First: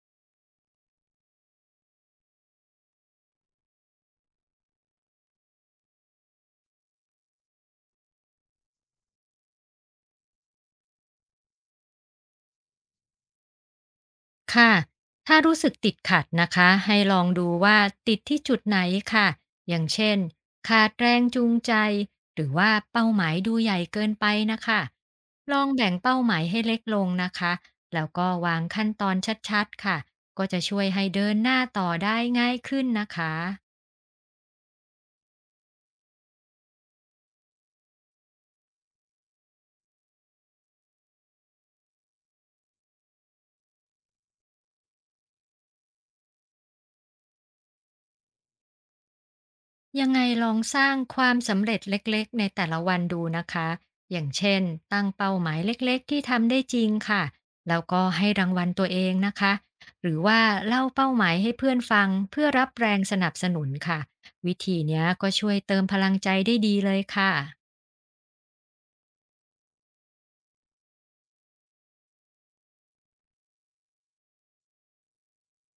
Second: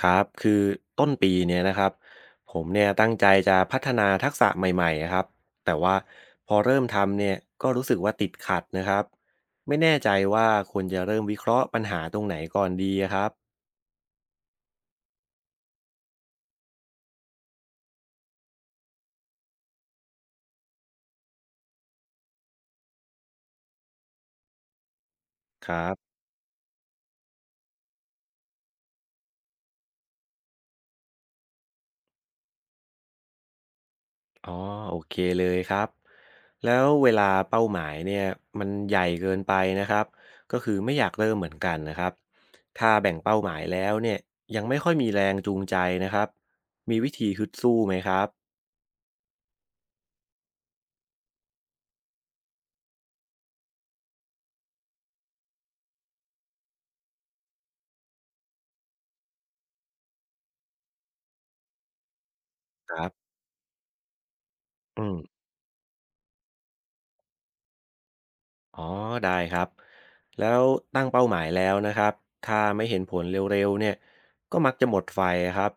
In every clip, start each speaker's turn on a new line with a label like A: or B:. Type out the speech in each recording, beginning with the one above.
A: ครับคือต้นปีเนี่ยนะครับผมเนี่ยตั้งใจจะพัฒนาทักษะใหม่ๆนะครับแต่ว่าพอเริ่มทำเนี่ยก็รู้สึกว่าติดขัดนะครับไม่แน่ใจว่าควรจะเริ่มวิเคราะห์ปัญหาตรงไหนก่อนดีอะครับ
B: ค่ะ ถ้ารู้สึกติดขัดนะคะ ให้ลองดูว่าติดที่จุดไหนค่ะ อย่างเช่นขาดแรงจูงใจ หรือว่าเป้าหมายดูใหญ่เกินไปนะคะ ลอ
A: ค
B: ง
A: รั
B: แบ่ง
A: บ
B: เป้าหมายให้เล็กลงนะคะ แล้วก็วางขั้นตอนชัดๆค่ะ ก็จะช่วยให้เดินหน้าต่อได้ง่ายขึ้นนะคะ
A: อ๋อโอเคเลยครับแล้วเวลาเป้าหมายเนี่ยมันใหญ่เกินไปนะครับก็คือไม่อยากเริ่มเหมือนกันนะครับถ้าแบ่งเป้าหมายแล้วเนี่ยยังไม่ค่อยมีแรงจูงใจนะครับมีวิธีฮึดสู้ไหมครับ
B: ยังไงลองสร้างความสำเร็จเล็กๆในแต่ละวันดูนะคะ อย่างเช่นตั้งเป้าหมายเล็กๆที่ทำได้จริงค่ะ แล้วก็ให้รางวัลตัวเองนะคะ หรือว่าเล่าเป้าหมายให้เพื่อนฟังเพื่อรับแร
A: ค
B: ง
A: รั
B: ส
A: บ
B: นับสนุนค่ะ วิธีเนี้
A: อื
B: ย
A: ม
B: ก็ช่วยเติมพลังใจได้ดีเลยค่ะ
A: อ๋อได้ครับแล้วตั้งเป้าหมายแล้วนะครับถ้าไม่เห็นผลเร็วๆเนี่ยก็มักจะหมดไฟครับ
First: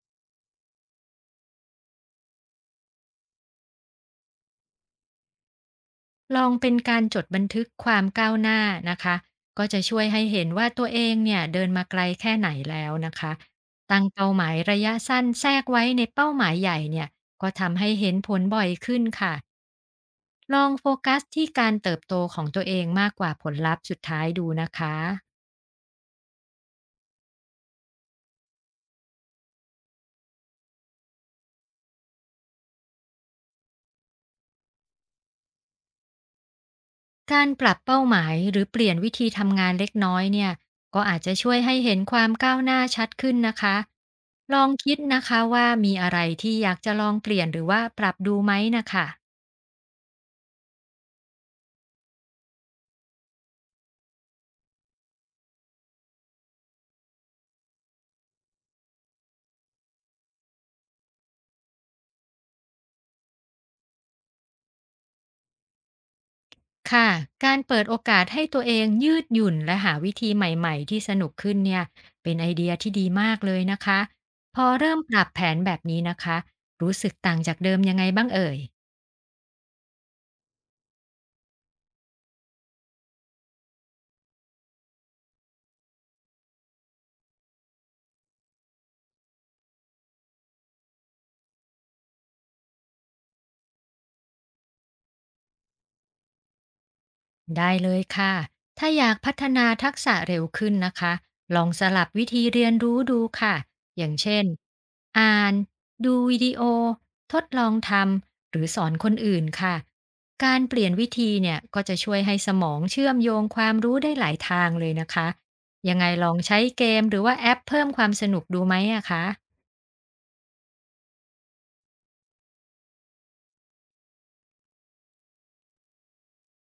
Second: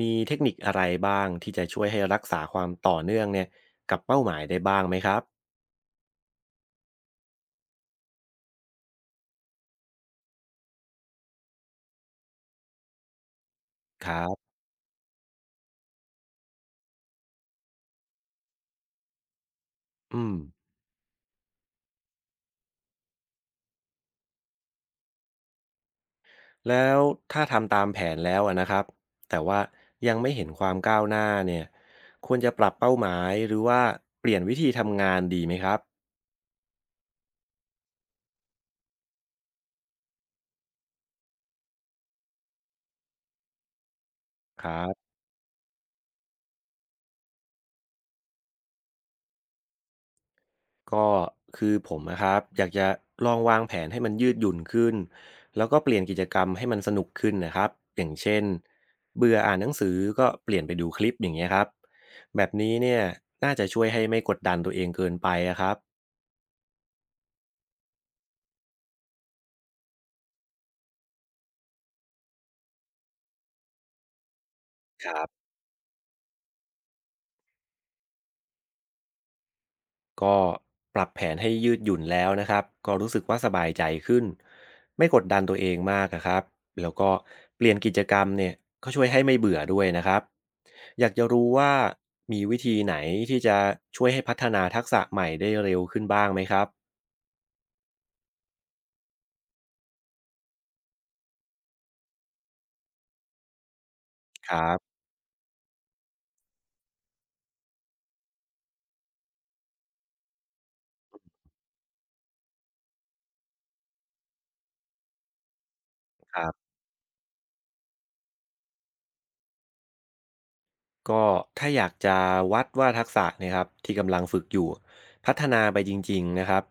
A: มีเทคนิคอะไรบ้างที่จะช่วยให้รักษาความต่อเนื่องเนี่ยกับเป้าหมายได้บ้างไหมครับ
B: ลองเป็นการจดบันทึกความก้าวหน้านะคะก็จะช่วยให้เห็นว่าตัวเองเนี่ยเดินมาไกลแค่ไหนแล้วนะคะตั้
A: ค
B: ง
A: รั
B: เป้าหมา
A: บ
B: ยระยะสั้นแทรกไว้ในเป้าหมายใหญ่เนี่ยก็ทำให้เห็นผลบ่อยขึ้นค่ะ
A: อืม
B: ลองโฟกัสที่การเติบโตของตัวเองมากกว่าผลลัพธ์สุดท้ายดูนะคะ
A: แล้วถ้าทำตามแผนแล้วอะนะครับแต่ว่ายังไม่เห็นความก้าวหน้าเนี่ยควรจะปรับเป้าหมายหรือว่าเปลี่ยนวิธีทำงานดีไหมครับ
B: การปรับเป้าหมายหรือเปลี่ยนวิธีทำงานเล็กน้อยเนี่ยก็อาจจะช่วยให้เห็นความก้าวหน้าชัดขึ้นนะคะล
A: ค
B: อง
A: รั
B: คิด
A: บ
B: นะคะว่ามีอะไรที่อยากจะลองเปลี่ยนหรือว่าปรับดูไหมนะคะ
A: ก็คือผมอะครับอยากจะลองวางแผนให้มันยืดหยุ่นขึ้นแล้วก็เปลี่ยนกิจกรรมให้มันสนุกขึ้นนะครับอย่างเช่นเบื่ออ่านหนังสือก็เปลี่ยนไปดูคลิปอย่างเงี้ยครับแบบนี้เนี่ยน่าจะช่วยให้ไม่กดดันตัวเองเกินไปอะครับ
B: ค่ะการเปิดโอกาสให้ตัวเองยืดหยุ่นและหาวิธีใหม่ๆที่สนุกขึ้นเนี่ยเป็นไอเดียที่ดีมากเลยนะคะพอเริ่ม
A: ค
B: ป
A: รั
B: รับ
A: บ
B: แผนแบบนี้นะคะรู้สึกต่างจากเดิมยังไงบ้างเอ่ย
A: ก็ปรับแผนให้ยืดหยุ่นแล้วนะครับก็รู้สึกว่าสบายใจขึ้นไม่กดดันตัวเองมากอะครับแล้วก็เปลี่ยนกิจกรรมเนี่ยก็ช่วยให้ไม่เบื่อด้วยนะครับอยากจะรู้ว่ามีวิธีไหนที่จะช่วยให้พัฒนาทักษะใหม่ได้เร็วขึ้นบ้างไหมครับ
B: ได้เลยค่ะ ถ้าอยากพัฒนาทักษะเร็วขึ้นนะคะ ลองสลับวิธีเรียนรู้ดูค่ะ อย่างเช่น
A: ครับ
B: อ่าน ดูวิดีโอ ทดลองทำ หรือสอนคนอื่นค่ะ การเปลี่ยนวิธีเนี่ยก็จะช่วยให้สมองเชื่อมโยงความรู้ได้หลายทางเลยนะคะ ยังไงลอ
A: ค
B: ง
A: รั
B: ใช้
A: บ
B: เกมหรือว่าแอปเพิ่มความสนุกดูไหมอะคะ
A: ก็ถ้าอยากจะวัดว่าทักษะเนยครับที่กำลังฝึกอยู่พัฒนาไปจริงๆนะครับ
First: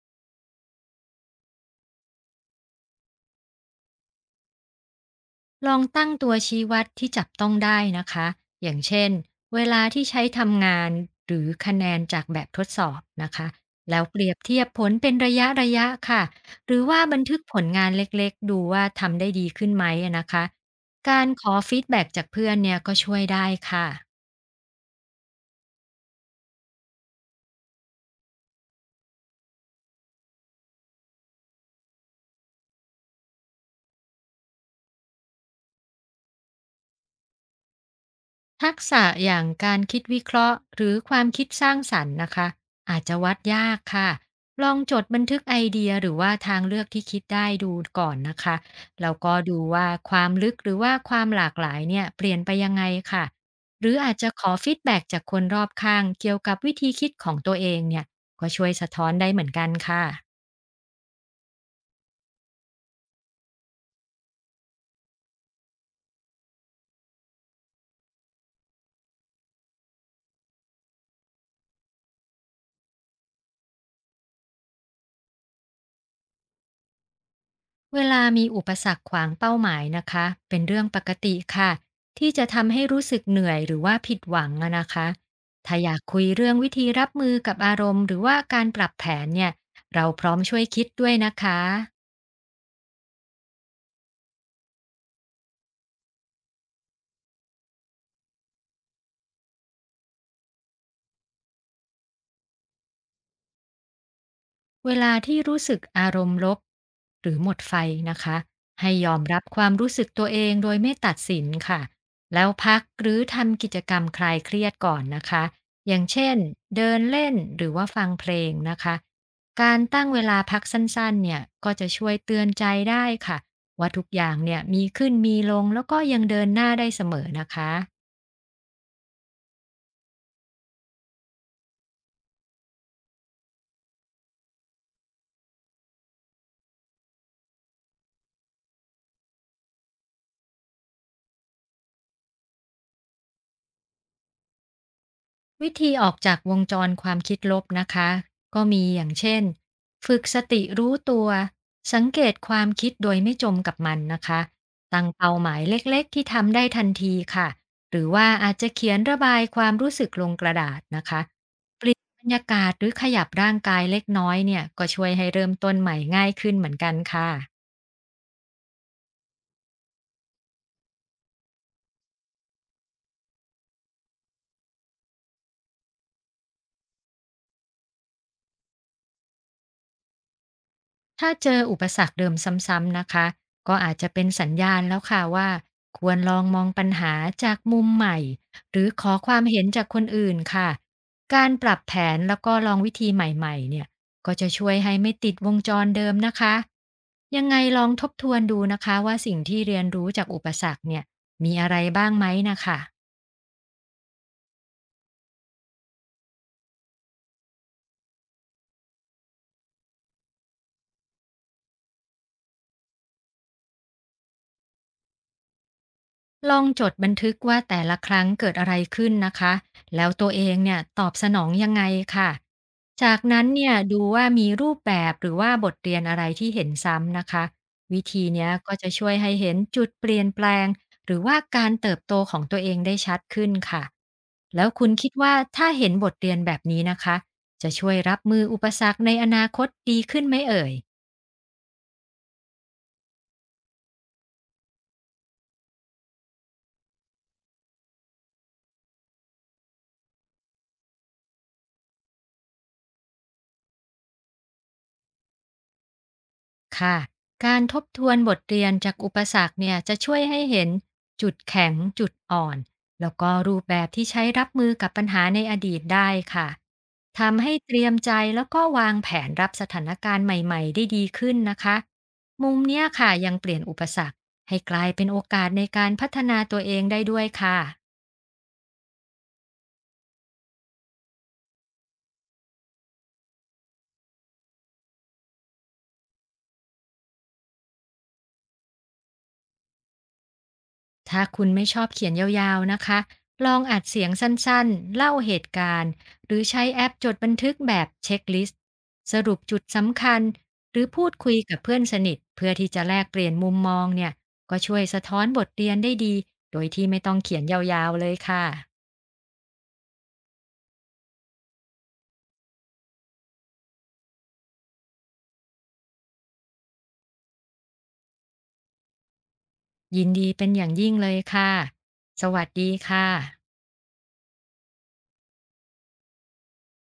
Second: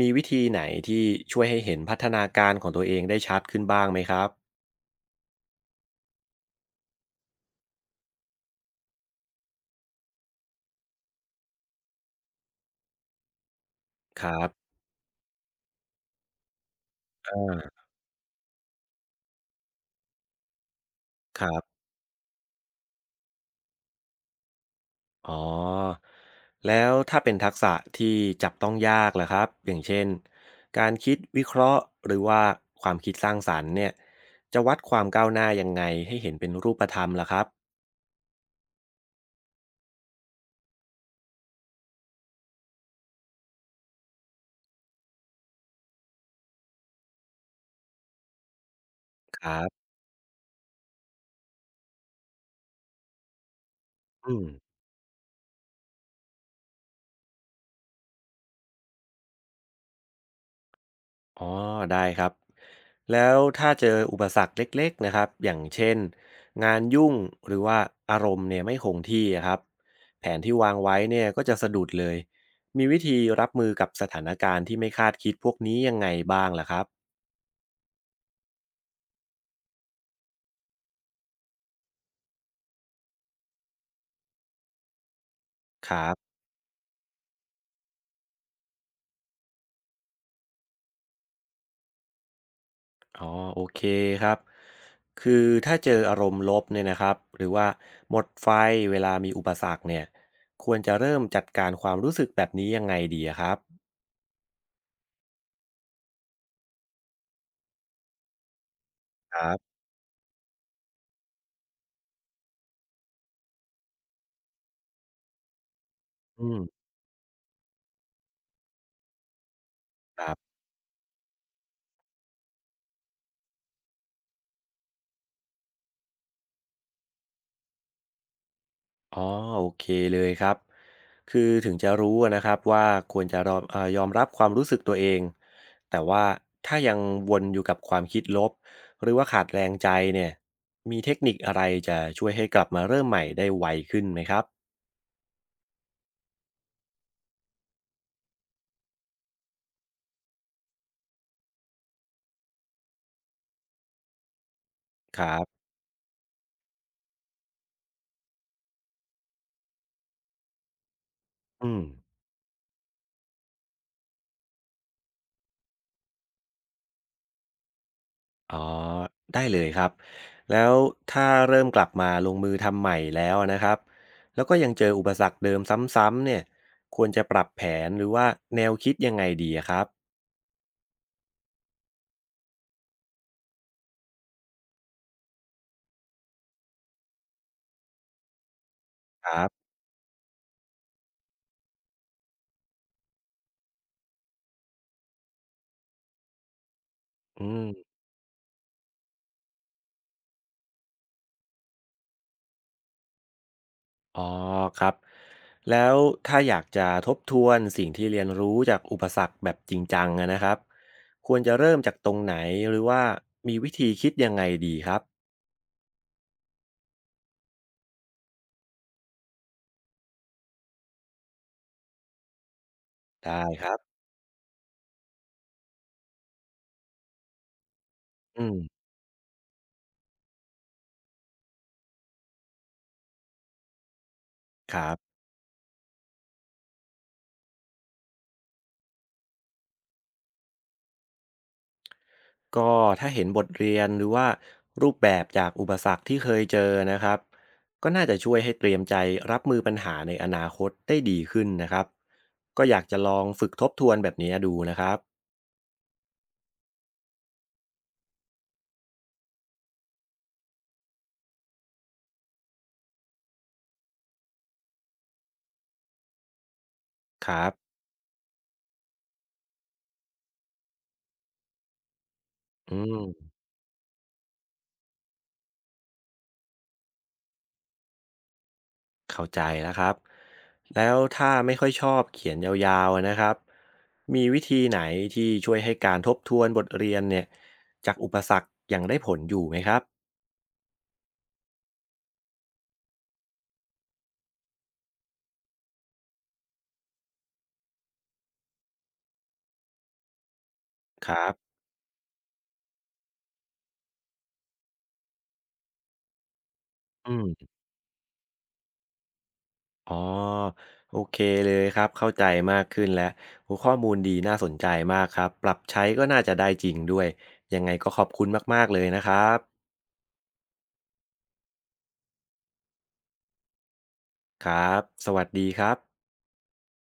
A: มีวิธีไหนที่ช่วยให้เห็นพัฒนาการของตัวเองได้ชัดขึ้นบ้างไหมครับ
B: ลองตั้งตัวชี้วัดที่จับต้องได้นะคะ อย่างเช่นเวลาที่ใช้ทำงานหรือคะแนนจากแบบทดสอบนะคะ แล้วเป
A: ค
B: รีย
A: รั
B: บ
A: บ
B: เทียบผลเป็นระยะระยะค่ะ หรือว่าบันทึกผลงานเล็กๆดูว่าทำได้ดีขึ้นไหมอะนะคะ การ
A: ค
B: ข
A: รั
B: อฟี
A: บ
B: ดแบ็จากเพื่อนเนี่ยก็ช่วยได้ค่ะ
A: อ๋อ แล้วถ้าเป็นทักษะที่จับต้องยากล่ะครับอย่างเช่น การคิดวิเคราะห์หรือว่าความคิดสร้างสรรค์เนี่ยจะวัดความก้าวหน้ายังไงให้เห็นเป็นรูปธรรมล่ะครับ
B: ทักษะอย่างการคิดวิเคราะห์หรือความคิดสร้างสรรค์นะคะอาจจะวัดยากค่ะลองจดบันทึกไอเดียหรือว่าทางเลือกที่คิดได้ดูก่อนนะคะแล้วก็
A: ครั
B: ดู
A: บ
B: ว่าความลึกหรือว่าความหลากหลายเนี่ยเปลี่ยนไปยังไงค่ะหรืออาจจะ
A: อื
B: ข
A: ม
B: อฟีดแบ็กจากคนรอบข้างเกี่ยวกับวิธีคิดของตัวเองเนี่ยก็ช่วยสะท้อนได้เหมือนกันค่ะ
A: อ๋อ ได้ครับ แล้วถ้าเจออุปสรรคเล็กๆนะครับอย่างเช่นงานยุ่งหรือว่าอารมณ์เนี่ยไม่คงที่อะครับแผนที่วางไว้เนี่ยก็จะสะดุดเลยมีวิธีรับมือกับสถานการณ์ที่ไม่คาดคิดพวกนี้ยังไงบ้างล่ะครับ
B: เวลามีอุปสรรคขวางเป้าหมายนะคะเป็นเรื่องปกติค่ะที่จะทำให้รู้สึกเหนื่อยหรือว่าผิดหวังอะนะคะถ้าอ
A: ค
B: ยาก
A: รั
B: คุย
A: บ
B: เรื่องวิธีรับมือกับอารมณ์หรือว่าการปรับแผนเนี่ยเราพร้อมช่วยคิดด้วยนะคะ
A: อ๋อโอเคครับ คือถ้าเจออารมณ์ลบเนี่ยนะครับหรือว่าหมดไฟเวลามีอุปสรรคเนี่ยควรจะเริ่มจัดการความรู้สึกแบบนี้ยังไงดีอะครับ
B: เวลาที่รู้สึกอารมณ์ลบหรือหมดไฟนะคะให้ยอม
A: ค
B: รับ
A: รั
B: ความ
A: บ
B: รู้สึกตัวเองโดยไม่ตัดสินค่ะแล้วพักหรือทำกิจกรรมคลายเครียดก่อนนะคะอย่างเช่น
A: อืม
B: เดินเล่นหรือว่าฟังเพลงนะคะการตั้งเว
A: ครั
B: ลา
A: บ
B: พักสั้นๆเนี่ยก็จะช่วยเตือนใจได้ค่ะว่าทุกอย่างเนี่ยมีขึ้นมีลงแล้วก็ยังเดินหน้าได้เสมอนะคะ
A: อ๋อโอเคเลยครับคือถึงจะรู้อะนะครับว่าควรจะยอมรับความรู้สึกตัวเองแต่ว่าถ้ายังวนอยู่กับความคิดลบหรือว่าขาดแรงใจเนี่ยมีเทคนิคอะไรจะช่วยให้กลับมาเริ่มใหม่ได้ไวขึ้นไหมครับ
B: วิธีออกจากวงจรความคิดลบนะคะก็มีอย่างเช่นฝึกสติรู้ตัวสังเกตความคิดโดยไม่จมกับมันนะคะตั้ง
A: ครั
B: เป้าหมาย
A: บ
B: เล็กๆที่ทำได้ทันทีค่ะหรือว่าอาจจะเขียนระบายความรู้สึกลงกระดาษนะคะ
A: อืม
B: เปลี่ยนบรรยากาศหรือขยับร่างกายเล็กน้อยเนี่ยก็ช่วยให้เริ่มต้นใหม่ง่ายขึ้นเหมือนกันค่ะ
A: อ๋อได้เลยครับแล้วถ้าเริ่มกลับมาลงมือทำใหม่แล้วนะครับแล้วก็ยังเจออุปสรรคเดิมซ้ำๆเนี่ยควรจะปรับแผนหรือว่าแนวคิดยังไงดีอะครับ
B: ถ้าเจออุปสรรคเดิมซ้ำๆนะคะก็อาจจะเป็นสัญญาณแล้วค่ะว่าควรลองมองปัญหาจากมุมใหม่หรือขอ
A: ค
B: ควา
A: รั
B: มเห็
A: บ
B: นจากคนอื่นค่ะการปรับแผนแล้วก็ลองวิธีใหม่ๆเนี่ยก็จะช่วยให้ไม่ติดวงจรเดิมนะคะ
A: อื
B: ยังไง
A: ม
B: ลองทบทวนดูนะคะว่าสิ่งที่เรียนรู้จากอุปสรรคเนี่ยมีอะไรบ้างไหมนะคะ
A: อ๋อครับแล้วถ้าอยากจะทบทวนสิ่งที่เรียนรู้จากอุปสรรคแบบจริงจังอะนะครับควรจะเริ่มจากตรงไหนหรือว่ามีวิธีคิดยังไงดีครับ
B: ลองจดบันทึกว่าแต่ละครั้งเกิดอะไรขึ้นนะคะแล้วตัวเองเนี่ยตอบสนองยังไงค่ะจาก
A: ได้
B: นั้น
A: ค
B: เนี่
A: รั
B: ย
A: บ
B: ดูว่ามีรูปแบบหรือว่าบทเรียนอะไรที่เห็นซ้ำนะคะวิธี
A: อื
B: เนี้ย
A: ม
B: ก็จะช่วยให้เห็นจุดเปลี่ยนแปลงหรือว่าการเติบโตของตัวเองได้ชัดขึ้นค่ะแล้ว
A: ค
B: คุ
A: รั
B: ณคิด
A: บ
B: ว่าถ้าเห็นบทเรียนแบบนี้นะคะจะช่วยรับมืออุปสรรคในอนาคตดีขึ้นไหมเอ่ย
A: ก็ถ้าเห็นบทเรียนหรือว่ารูปแบบจากอุปสรรคที่เคยเจอนะครับก็น่าจะช่วยให้เตรียมใจรับมือปัญหาในอนาคตได้ดีขึ้นนะครับก็อยากจะลองฝึกทบทวนแบบนี้ดูนะครับ
B: ค่ะการทบทวนบทเรียนจากอุปสรรคเนี่ยจะช่วยให้เห็นจุดแข็งจุดอ่อนแล้วก็รูปแบบที่ใช้รับมือกับปัญหาในอดีตได้ค่ะ
A: ค
B: ทำ
A: รับ
B: ให้เตรียมใจแล้วก็วางแผนรับสถานการณ์ใหม่ๆได้ดีขึ้นนะคะมุม
A: อื
B: เนี้ยค่ะยั
A: ม
B: งเปลี่ยนอุปสรรคให้กลายเป็นโอกาสในการพัฒนาตัวเองได้ด้วยค่ะ
A: เข้าใจแล้วครับแล้วถ้าไม่ค่อยชอบเขียนยาวๆนะครับมีวิธีไหนที่ช่วยให้การทบทวนบทเรียนเนี่ยจากอุปสรรคอย่างได้ผลอยู่ไหมครับ
B: ถ้าคุณไม่ชอบเขียนยาวๆนะคะ ลองอัดเสียงสั้นๆเล่าเหตุการณ์หรือใช้แอปจดบันทึกแบบเช็คลิสต์สรุปจุดสำคัญ หรือพู
A: ค
B: ด
A: รั
B: คุ
A: บ
B: ยกับเพื่อนสนิทเพื่อที่จะแลกเปลี่ยนมุมมองเนี่ยก็ช่วยสะท้อนบทเรียนได้ดีโดยที่ไม่
A: อื
B: ต้องเขียน
A: ม
B: ยาวๆเลยค่ะ
A: อ๋อโอเคเลยครับเข้าใจมากขึ้นแล้วโอ้ข้อมูลดีน่าสนใจมากครับปรับใช้ก็น่าจะได้จริงด้วยยังไงก็ขอบคุณมากๆเลยนะครับ
B: ยินดีเป็นอย่างยิ่งเลยค่ะสวัสดีค่ะ
A: ครับสวัสดีครับ